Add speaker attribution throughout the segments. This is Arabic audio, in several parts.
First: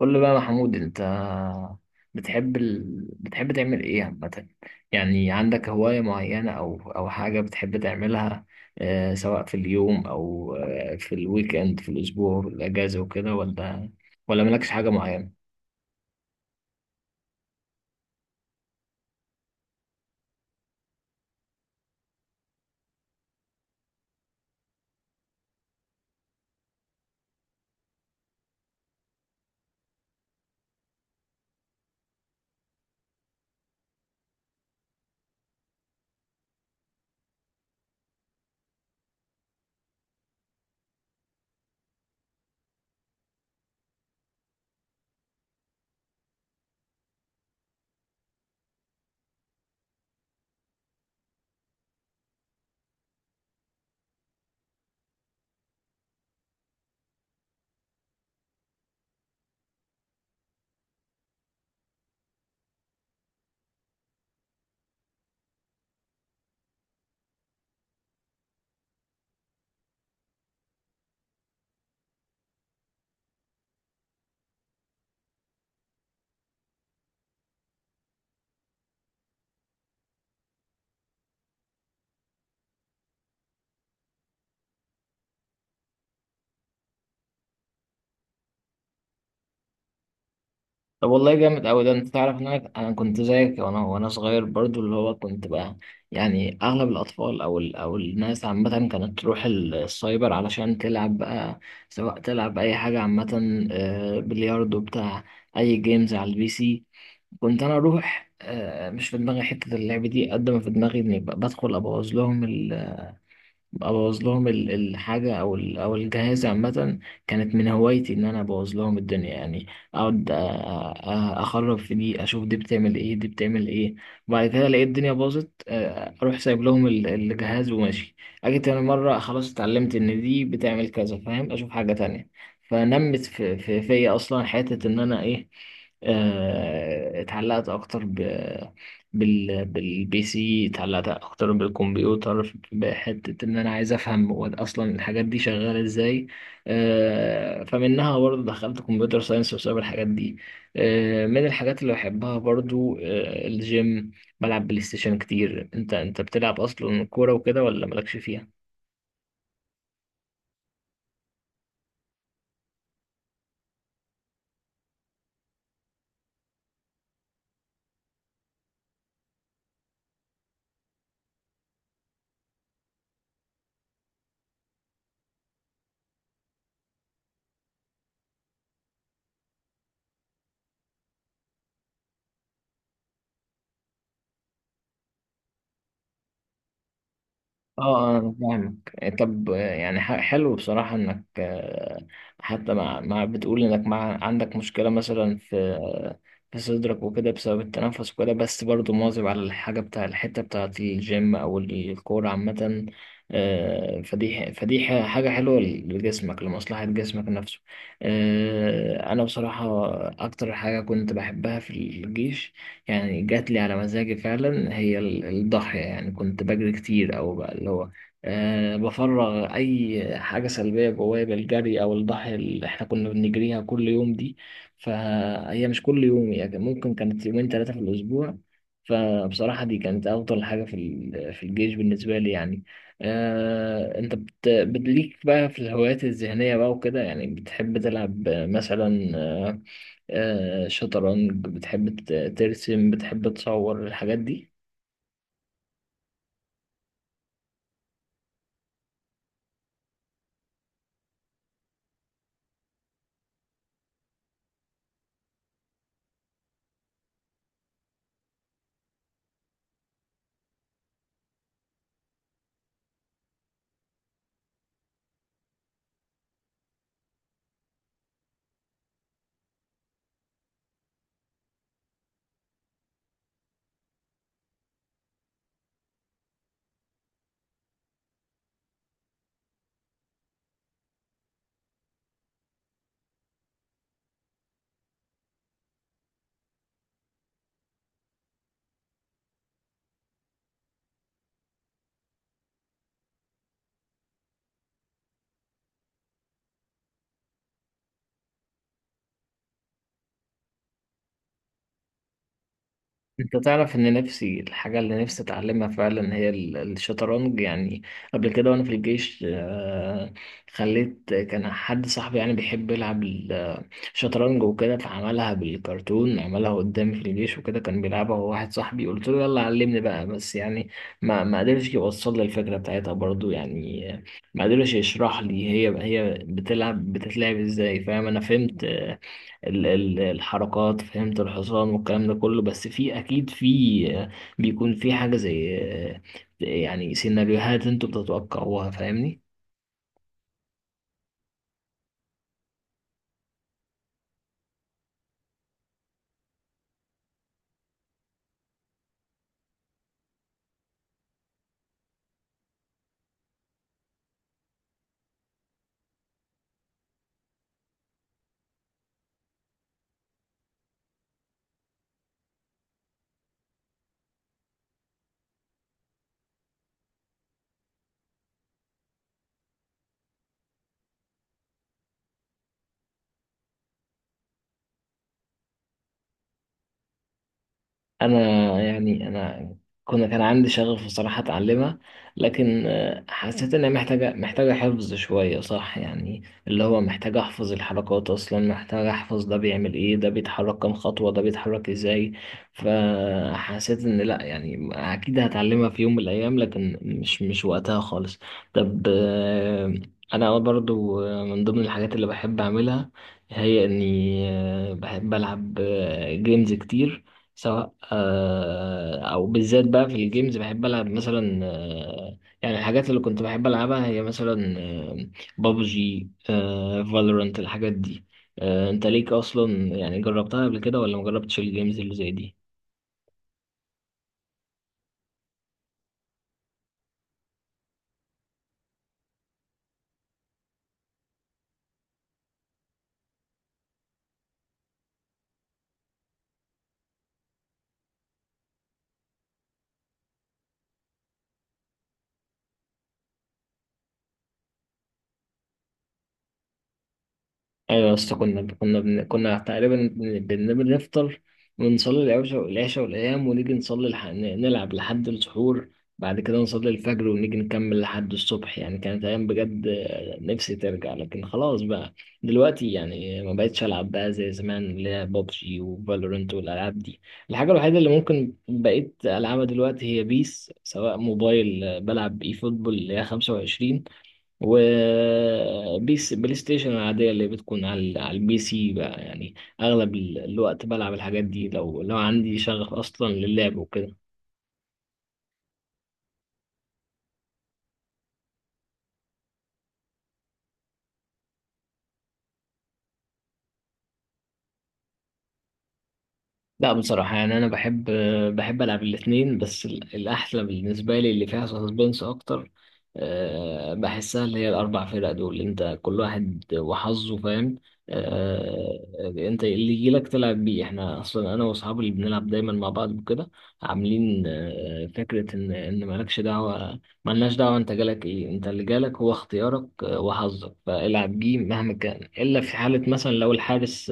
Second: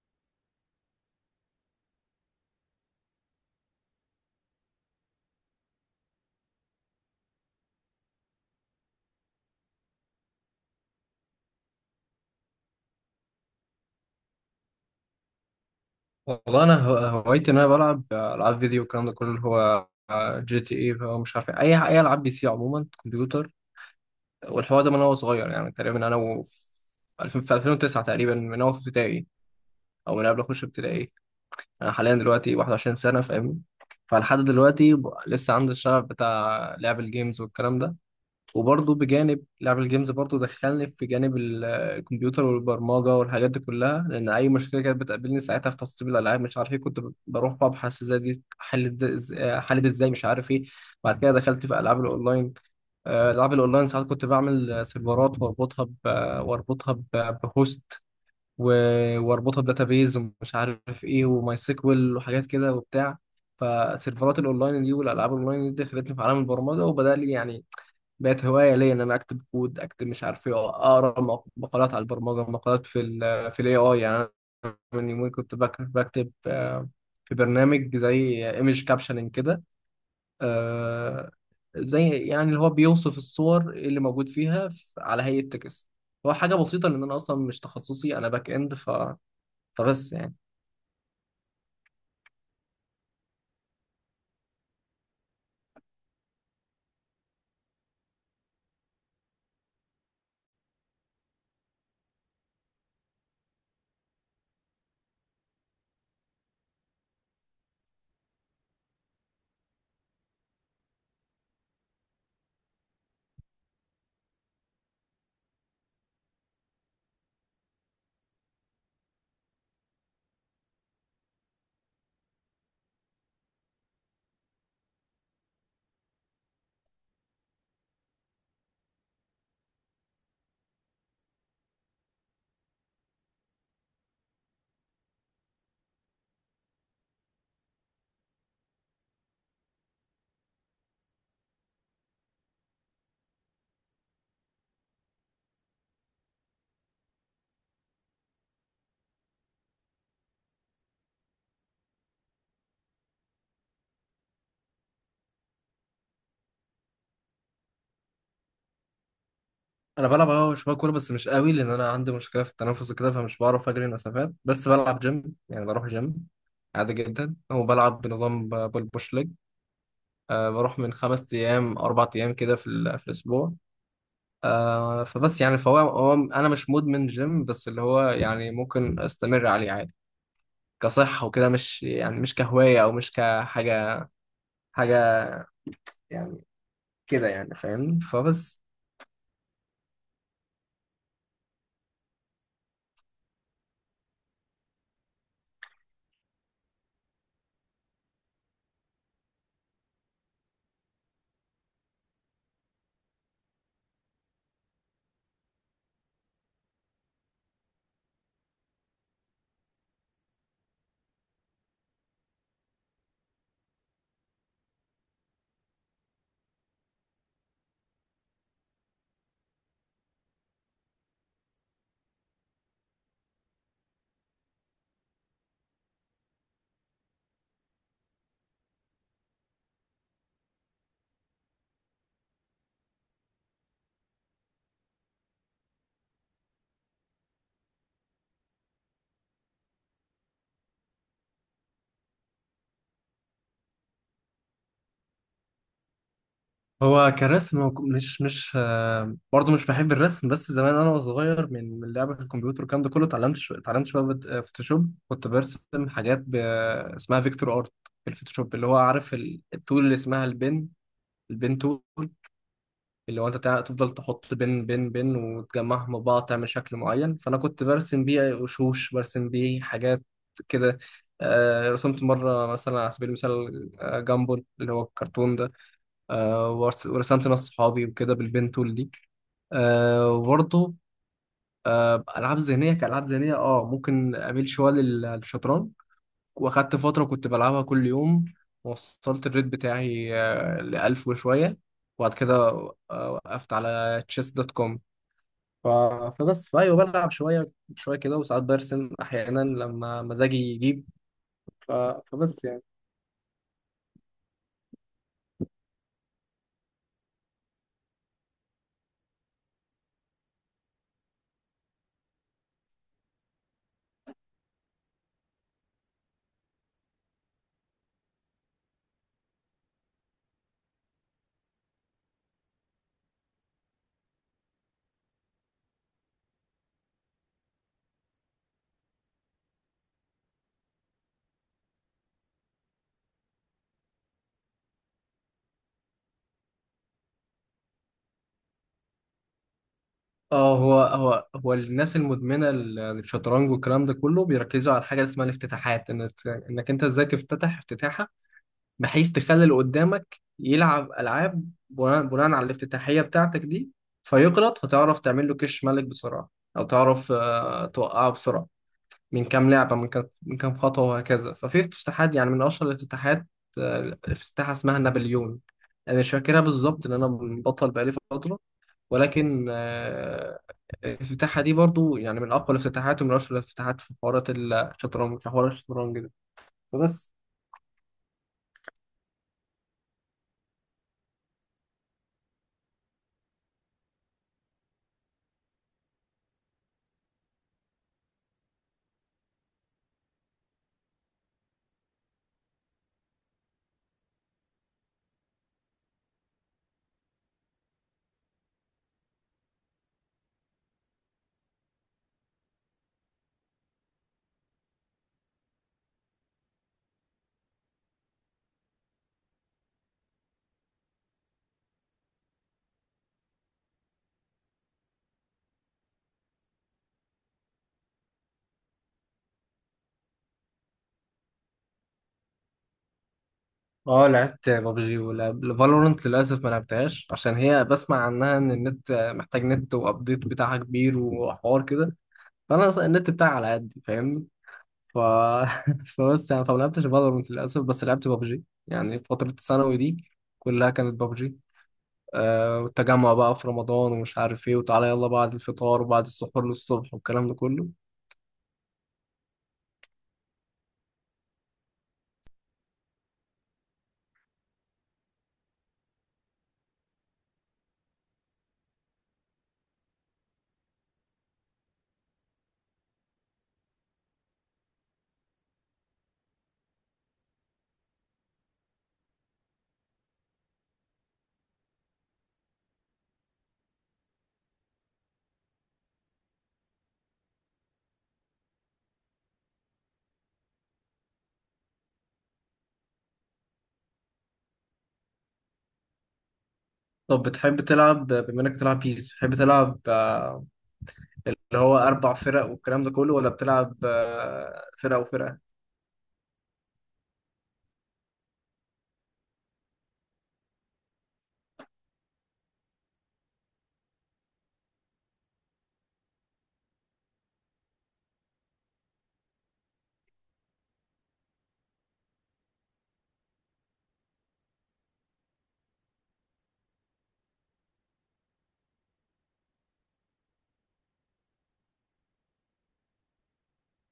Speaker 1: قول لي بقى يا محمود، انت بتحب بتحب تعمل ايه عامة؟ يعني عندك هواية معينة او حاجة بتحب تعملها؟ آه، سواء في اليوم او في الويك اند، في الاسبوع، في الاجازة وكده، ولا ولا مالكش حاجة معينة؟
Speaker 2: والله انا هوايتي ان انا بلعب العاب فيديو والكلام ده كله اللي هو جي تي اي بقى مش عارف إيه. اي العاب بي سي عموما كمبيوتر والحوار ده من وانا صغير يعني تقريبا انا و ألفين في 2009 تقريبا من وانا في ابتدائي او من قبل اخش ابتدائي. انا حاليا دلوقتي 21 سنه فاهم. فلحد دلوقتي لسه عندي الشغف بتاع لعب الجيمز والكلام ده. وبرضه بجانب لعب الجيمز برضه دخلني في جانب الكمبيوتر والبرمجة والحاجات دي كلها، لأن أي مشكلة كانت بتقابلني ساعتها في تسطيب الألعاب مش عارف إيه كنت بروح ببحث إزاي دي حلت، حلت إزاي مش عارف إيه. بعد كده دخلت في ألعاب الأونلاين. آه، ألعاب الأونلاين ساعات كنت بعمل سيرفرات وأربطها ب... بهوست و... وأربطها بداتابيز ومش عارف إيه وماي سيكوال وحاجات كده وبتاع. فسيرفرات الأونلاين دي والألعاب الأونلاين دي دخلتني في عالم البرمجة وبدأ لي يعني بقت هوايه ليا ان انا اكتب كود، اكتب مش عارف ايه، اقرا مقالات على البرمجه، مقالات في ال في الاي اي يعني. أنا من يومين كنت بكتب في برنامج زي ايمج كابشننج كده. آه، زي يعني اللي هو بيوصف الصور اللي موجود فيها على هيئه تكست. هو حاجه بسيطه لان انا اصلا مش تخصصي، انا باك اند. ف فبس يعني.
Speaker 1: طب والله جامد أوي ده. أنت تعرف إن أنا كنت زيك؟ وأنا صغير برضو اللي هو كنت بقى يعني أغلب الأطفال أو أو الناس عامة كانت تروح السايبر علشان تلعب بقى، سواء تلعب أي حاجة عامة، بلياردو بتاع، أي جيمز على البي سي. كنت أنا أروح، مش في دماغي حتة اللعب دي قد ما في دماغي إني بدخل أبوظ لهم. ابوظ لهم الحاجه او او الجهاز عامه. كانت من هوايتي ان انا ابوظ لهم الدنيا يعني. اقعد اخرب في دي، اشوف دي بتعمل ايه، دي بتعمل ايه. وبعد كده الاقي الدنيا باظت، اروح سايب لهم الجهاز وماشي. اجي تاني مره خلاص اتعلمت ان دي بتعمل كذا، فاهم؟ اشوف حاجه تانية. فنمت في فيا اصلا حته ان انا ايه، اتعلقت اكتر بالبي سي. اتعلقت اكتر بالكمبيوتر بحته ان انا عايز افهم هو اصلا الحاجات دي شغاله ازاي. فمنها برضه دخلت كمبيوتر ساينس بسبب الحاجات دي. من الحاجات اللي بحبها برضه، الجيم. بلعب بلاي ستيشن كتير. انت بتلعب اصلا كوره وكده، ولا مالكش فيها؟
Speaker 2: انا بلعب اه شويه كوره بس مش قوي لان انا عندي مشكله في التنفس وكده فمش بعرف اجري مسافات، بس بلعب جيم يعني، بروح جيم عادي جدا وبلعب بنظام بول بوش ليج. أه، بروح من 5 ايام 4 ايام كده في الاسبوع. أه فبس يعني، فهو انا مش مدمن جيم، بس اللي هو يعني ممكن استمر عليه عادي كصحه وكده، مش يعني مش كهوايه او مش كحاجه حاجه يعني كده يعني
Speaker 1: اه.
Speaker 2: فاهمني
Speaker 1: انا
Speaker 2: فبس.
Speaker 1: فاهمك. طب، يعني حلو بصراحة انك، حتى مع بتقول انك مع عندك مشكلة مثلا في، في صدرك وكده بسبب التنفس وكده، بس برضو مواظب على الحاجة بتاع الحتة بتاعة الجيم او الكورة عامة. حاجة حلوة لجسمك، لمصلحة جسمك نفسه. انا بصراحة اكتر حاجة كنت بحبها في الجيش، يعني جات لي على مزاجي فعلا، هي الضاحية. يعني كنت بجري كتير، أو بقى اللي هو أه بفرغ أي حاجة سلبية جوايا بالجري أو الضاحية اللي إحنا كنا بنجريها كل يوم دي. فهي مش كل يوم يعني، ممكن كانت يومين ثلاثة في الأسبوع. فبصراحة دي كانت أفضل حاجة في في الجيش بالنسبة لي يعني. أه، أنت ليك بقى في الهوايات الذهنية بقى وكده؟ يعني بتحب تلعب مثلا، شطرنج؟ بتحب ترسم؟ بتحب تصور الحاجات دي؟
Speaker 2: هو كرسم مش مش آه، برضه مش بحب الرسم. بس زمان انا وصغير من لعبة الكمبيوتر والكلام ده كله اتعلمت شوية فوتوشوب. كنت برسم حاجات اسمها فيكتور ارت في الفوتوشوب، اللي هو عارف التول اللي اسمها البن البن تول، اللي هو انت تفضل تحط بن بن بن وتجمعهم مع بعض تعمل شكل معين. فانا كنت برسم بيه وشوش، برسم بيه حاجات كده. آه، رسمت مرة مثلا على سبيل المثال آه، جامبل اللي هو الكرتون ده. آه، ورسمت ناس صحابي وكده بالبنتول دي. آه، وبرضه آه، ألعاب ذهنية، كألعاب ذهنية اه ممكن أميل شوية للشطرنج، وأخدت فترة كنت بلعبها كل يوم. وصلت الريت بتاعي آه، لـ1000 وشوية. وبعد كده آه، وقفت على تشيس دوت كوم. ف... فبس، فأيوه بلعب شوية شوية كده، وساعات برسم أحيانا لما مزاجي يجيب. ف... فبس يعني.
Speaker 1: انت تعرف ان نفسي الحاجة اللي نفسي اتعلمها فعلا هي الشطرنج يعني. قبل كده وانا في الجيش، خليت كان حد صاحبي يعني بيحب يلعب شطرنج وكده، فعملها بالكرتون، عملها قدامي في الجيش وكده. كان بيلعبها هو واحد صاحبي، قلت له يلا علمني بقى، بس يعني ما قدرش يوصل لي الفكرة بتاعتها برضو يعني. ما قدرش يشرح لي هي بتلعب بتتلعب ازاي. فاهم؟ انا فهمت، الحركات، فهمت الحصان والكلام ده كله، بس في اكيد في، آه، بيكون في حاجة زي، يعني سيناريوهات انتوا بتتوقعوها، فاهمني؟
Speaker 2: اه هو الناس المدمنه للشطرنج والكلام ده كله بيركزوا على حاجه اسمها الافتتاحات، انك انت ازاي تفتتح افتتاحه، بحيث تخلي اللي قدامك يلعب العاب بناء على الافتتاحيه بتاعتك دي فيغلط، فتعرف تعمل له كش ملك بسرعه، او تعرف آه، توقعه بسرعه من كام لعبه، من كام خطوه، وهكذا. ففي افتتاحات يعني، من اشهر الافتتاحات آه، افتتاحه اسمها نابليون، انا مش فاكرها بالظبط لان انا بطل بقالي فتره. ولكن آه، الافتتاحة دي برضو يعني من أقوى الافتتاحات ومن أشهر الافتتاحات في حوارات الشطرنج، في حوار الشطرنج ده. فبس.
Speaker 1: انا يعني انا، كان عندي شغف بصراحة اتعلمها، لكن حسيت انها محتاجة، محتاجة حفظ شوية، صح؟ يعني اللي هو محتاج احفظ الحركات اصلا، محتاج احفظ ده بيعمل ايه، ده بيتحرك كام خطوة، ده بيتحرك ازاي. فحسيت ان لا، يعني اكيد هتعلمها في يوم من الايام، لكن مش وقتها خالص. طب انا برضو، من ضمن الحاجات اللي بحب اعملها هي اني، بحب العب جيمز كتير. سواء او بالذات بقى في الجيمز بحب العب مثلا، يعني الحاجات اللي كنت بحب العبها هي مثلا، بابجي، فالورانت، الحاجات دي. انت ليك اصلا، يعني جربتها قبل كده ولا مجربتش الجيمز اللي زي دي؟
Speaker 2: اه لعبت بابجي، ولعب فالورنت للأسف ما لعبتهاش عشان هي بسمع عنها إن النت محتاج، نت وأبديت بتاعها كبير وحوار كده. فأنا أصلاً النت بتاعي على قدي فاهمني. ف... فبس يعني، فما لعبتش فالورنت للأسف. بس لعبت بابجي يعني، فترة الثانوي دي كلها كانت بابجي. آه، والتجمع بقى في رمضان ومش عارف ايه، وتعالى يلا بعد الفطار وبعد السحور للصبح والكلام ده كله.
Speaker 1: ايوه يا اسطى، كنا تقريبا بنفطر ونصلي العشاء، والايام ونيجي نصلي نلعب لحد السحور. بعد كده نصلي الفجر ونيجي نكمل لحد الصبح. يعني كانت ايام بجد، نفسي ترجع، لكن خلاص بقى. دلوقتي يعني ما بقتش العب بقى زي زمان، اللي هي بابجي وفالورنت والالعاب دي. الحاجه الوحيده اللي ممكن بقيت العبها دلوقتي هي بيس، سواء موبايل، بلعب اي فوتبول اللي هي 25، وبيس بلاي ستيشن العادية اللي بتكون على على البي سي بقى يعني. أغلب الوقت بلعب الحاجات دي، لو عندي شغف أصلا للعب وكده.
Speaker 2: طب بتحب تلعب، بما انك بتلعب بيس، بتحب تلعب آه، اللي هو اربع فرق والكلام ده كله، ولا بتلعب آه، فرقه وفرقه؟
Speaker 1: لا بصراحة يعني، أنا بحب، بحب ألعب الاتنين، بس الأحلى بالنسبة لي اللي فيها سسبنس أكتر، بحسها اللي هي الأربع فرق دول. أنت كل واحد وحظه، فاهم؟ آه، أنت اللي يجيلك تلعب بيه. إحنا أصلا أنا وأصحابي اللي بنلعب دايما مع بعض وكده عاملين، فكرة إن مالكش دعوة، ملناش دعوة. أنت جالك إيه، أنت اللي جالك هو اختيارك، وحظك فالعب بيه مهما كان. إلا في حالة مثلا لو الحارس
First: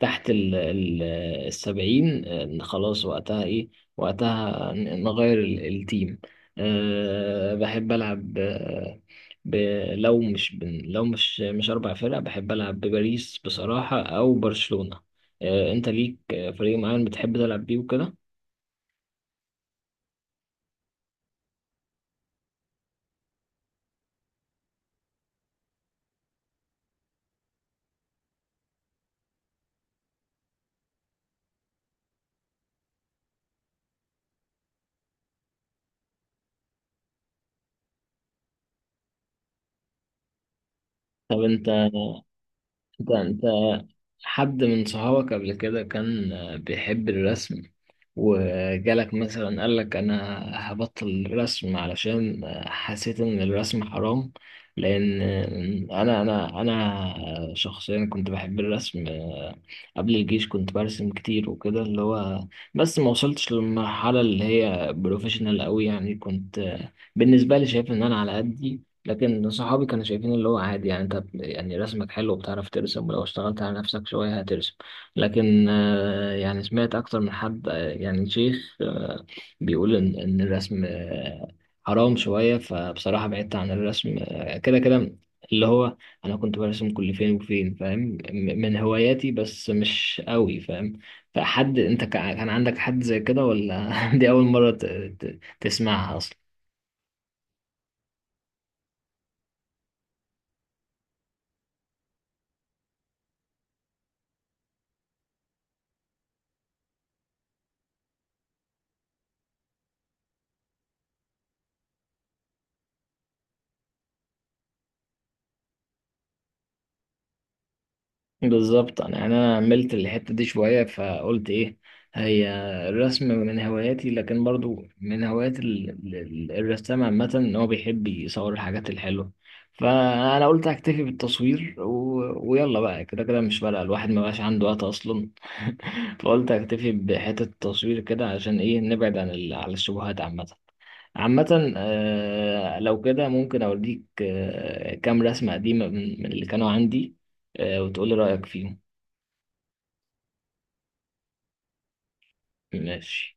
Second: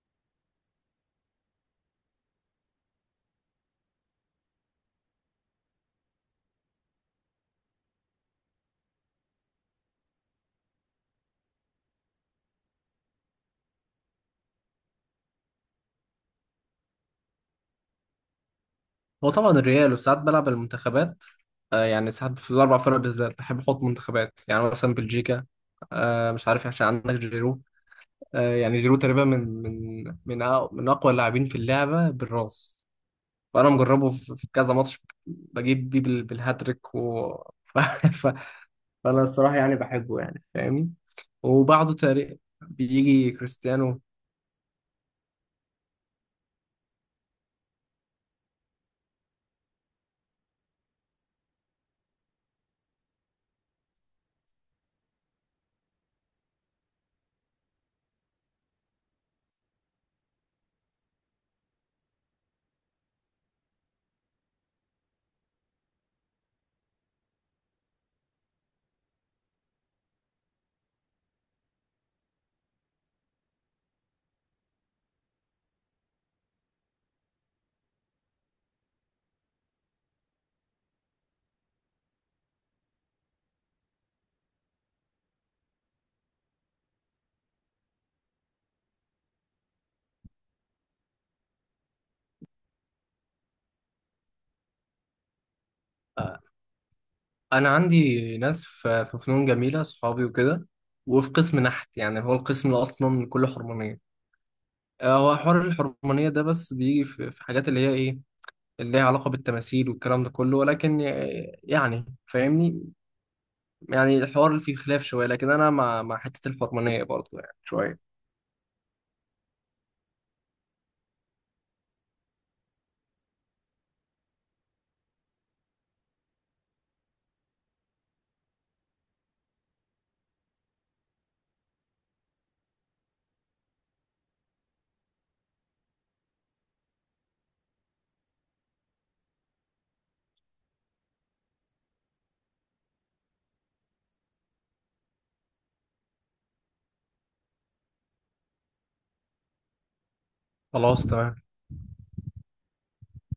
Speaker 1: تحت ال السبعين، إن خلاص وقتها ايه، وقتها نغير التيم. أه بحب ألعب، آه، ب لو مش أربع فرق، بحب ألعب بباريس بصراحة أو برشلونة. أه، أنت ليك، فريق معين بتحب تلعب بيه وكده؟
Speaker 2: هو طبعا الريال، وساعات بلعب المنتخبات. آه، يعني ساعات في الاربع فرق بالذات بحب احط منتخبات، يعني مثلا بلجيكا. آه، مش عارف، عشان عندك جيرو. آه، يعني جيرو تقريبا من اقوى اللاعبين في اللعبه بالراس، وانا مجربه في كذا ماتش، بجيب بيه بالهاتريك ف... ف... فانا الصراحه يعني بحبه يعني فاهمني.
Speaker 1: طب أنت،
Speaker 2: وبعده تقريبا
Speaker 1: أنت
Speaker 2: بيجي
Speaker 1: أنت
Speaker 2: كريستيانو.
Speaker 1: حد من صحابك قبل كده كان بيحب الرسم، وجالك مثلا قالك انا هبطل الرسم علشان حسيت ان الرسم حرام؟ لان انا انا شخصيا كنت بحب الرسم. قبل الجيش كنت برسم كتير وكده، اللي هو بس ما وصلتش للمرحلة اللي هي بروفيشنال قوي. يعني كنت بالنسبة لي شايف ان انا على قدي، لكن صحابي كانوا شايفين اللي هو عادي. يعني انت يعني رسمك حلو وبتعرف ترسم، ولو اشتغلت على نفسك شوية هترسم. لكن يعني سمعت أكتر من حد، يعني شيخ، بيقول إن الرسم، حرام شوية. فبصراحة بعدت عن الرسم، كده كده اللي هو أنا كنت برسم كل فين وفين، فاهم؟ من هواياتي، بس مش قوي، فاهم؟ فحد، أنت كان عندك حد زي كده ولا دي أول مرة تسمعها أصلا؟
Speaker 2: آه، انا عندي ناس في فنون جميله صحابي وكده، وفي قسم نحت، يعني هو القسم اللي اصلا كله حرمانيه. آه، هو حوار الحرمانيه ده بس بيجي في حاجات اللي هي ايه، اللي ليها علاقه بالتماثيل والكلام ده كله، ولكن آه، يعني فاهمني، يعني الحوار اللي فيه خلاف شويه، لكن انا مع حته الحرمانيه برضه يعني شويه.
Speaker 1: بالظبط. انا يعني انا عملت الحته دي شويه فقلت ايه، هي الرسم من هواياتي، لكن برضو من هوايات الرسام عامه ان هو بيحب يصور الحاجات الحلوه. فانا قلت اكتفي بالتصوير ويلا بقى، كده كده مش فارقه، الواحد ما بقاش عنده وقت اصلا. فقلت اكتفي بحته التصوير كده، عشان ايه؟ نبعد عن عن الشبهات عامه. عامة، آه، لو كده ممكن أوريك، كام رسمة قديمة من اللي كانوا عندي، وتقولي رأيك فيهم.
Speaker 2: خلاص تمام.
Speaker 1: ماشي.